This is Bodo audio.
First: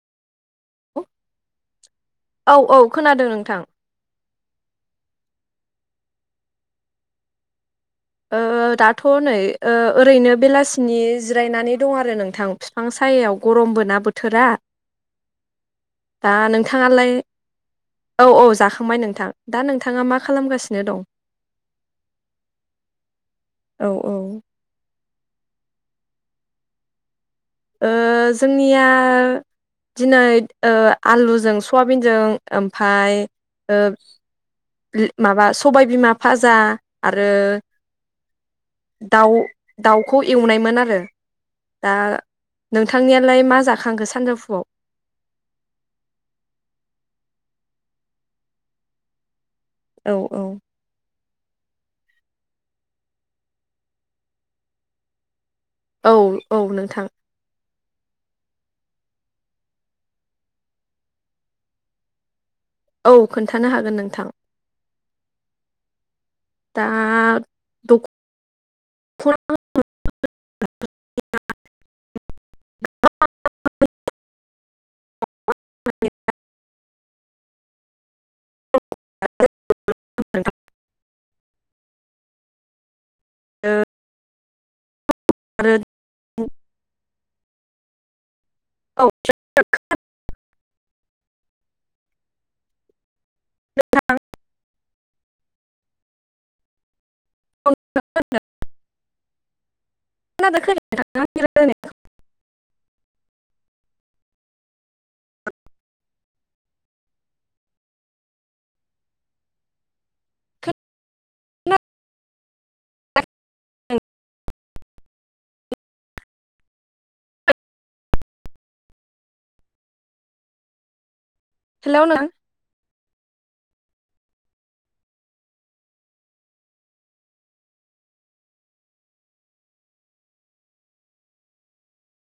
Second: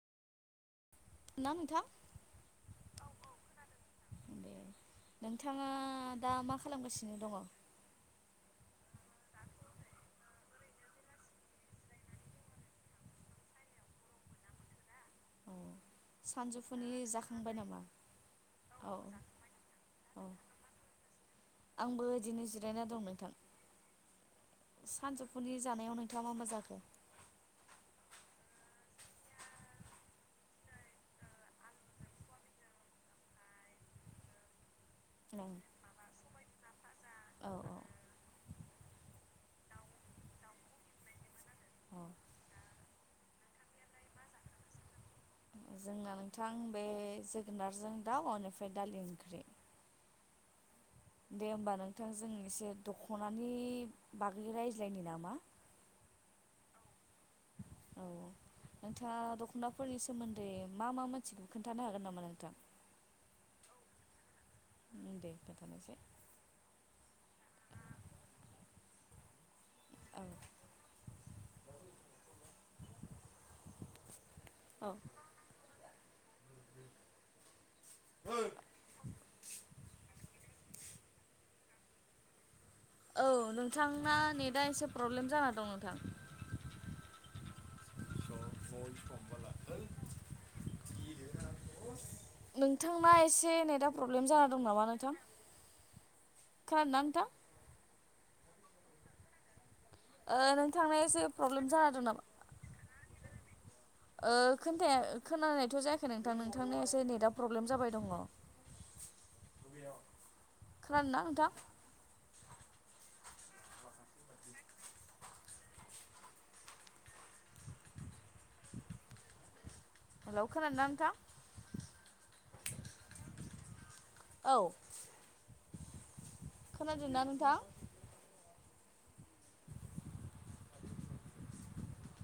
ना नोंथां औ औ खोनादों नोंथां दे नोंथाङा दा मा खालामगासिनो दङ? ओ दाथ' नै ओ-ओरैनो बेलासिनि जिरायनानै दं आरो नोंथां फिफां सायायाव गरमबो ना बोथोरा औ दा सानजौफुनि नोंथाङालाय जाखांबाय नामा औ औ जाखांबाय नोंथां दा नोंथाङा मा औ खालामगासिनो दं? दङ नोंथां औ औ सानजुफु फुनि जानायाव नोंथाङा मा मा जाखो? ओ जोंनिया दिनै ओ आलुजों सयाबिनजों ओमफाय ओ माबा ओं सबायबिमा फाजा आरो औ दाउ दाउखौ एवनायमोन आरो दा औ नोंथांनियालाय मा जाखांखो सानजौफुआव? जोंना नोंथां बे जोगोनारजों दाउ बेनिफ्राय दालि ओंख्रि। औ औ दे होमबा नोंथां जों एसे दख'नानि बागै रायज्लायनो नामा? औ औ नोंथां औ नोंथाङा दख'नाफोरनि सोमोन्दै मा मा मोनथिगो खोन्थानो हागोन नामा नोंथां? औ खोन्थानो हागोन नोंथां। दे खोन्थानोसै दा द [unintelligible] औ [unintelligible] औ [inaudible] [unintelligible] औ नोंथांना नेटआ एसे प्रब्लेम जाना दं आरो नोंथां [unintelligible] नोंथांना एसे नेटा प्रब्लेम जाना दं नामा नोंथां खोनादोना नोंथां? [inaudible] ओ खोनादों नोंथांना एसे प्रब्लेम खोनायाखै? जाना दं नामा ओ खोन्थाया खोनानायथ' जायाखै नोंथां नोंथांनि एसे नेटआ प्रब्लेम जाबाय दङ खोनादोंना नोंथां हेलौ खोनादोना नोंथां? हेलौ [unintelligible] औ। खोनादों ना नोंथां?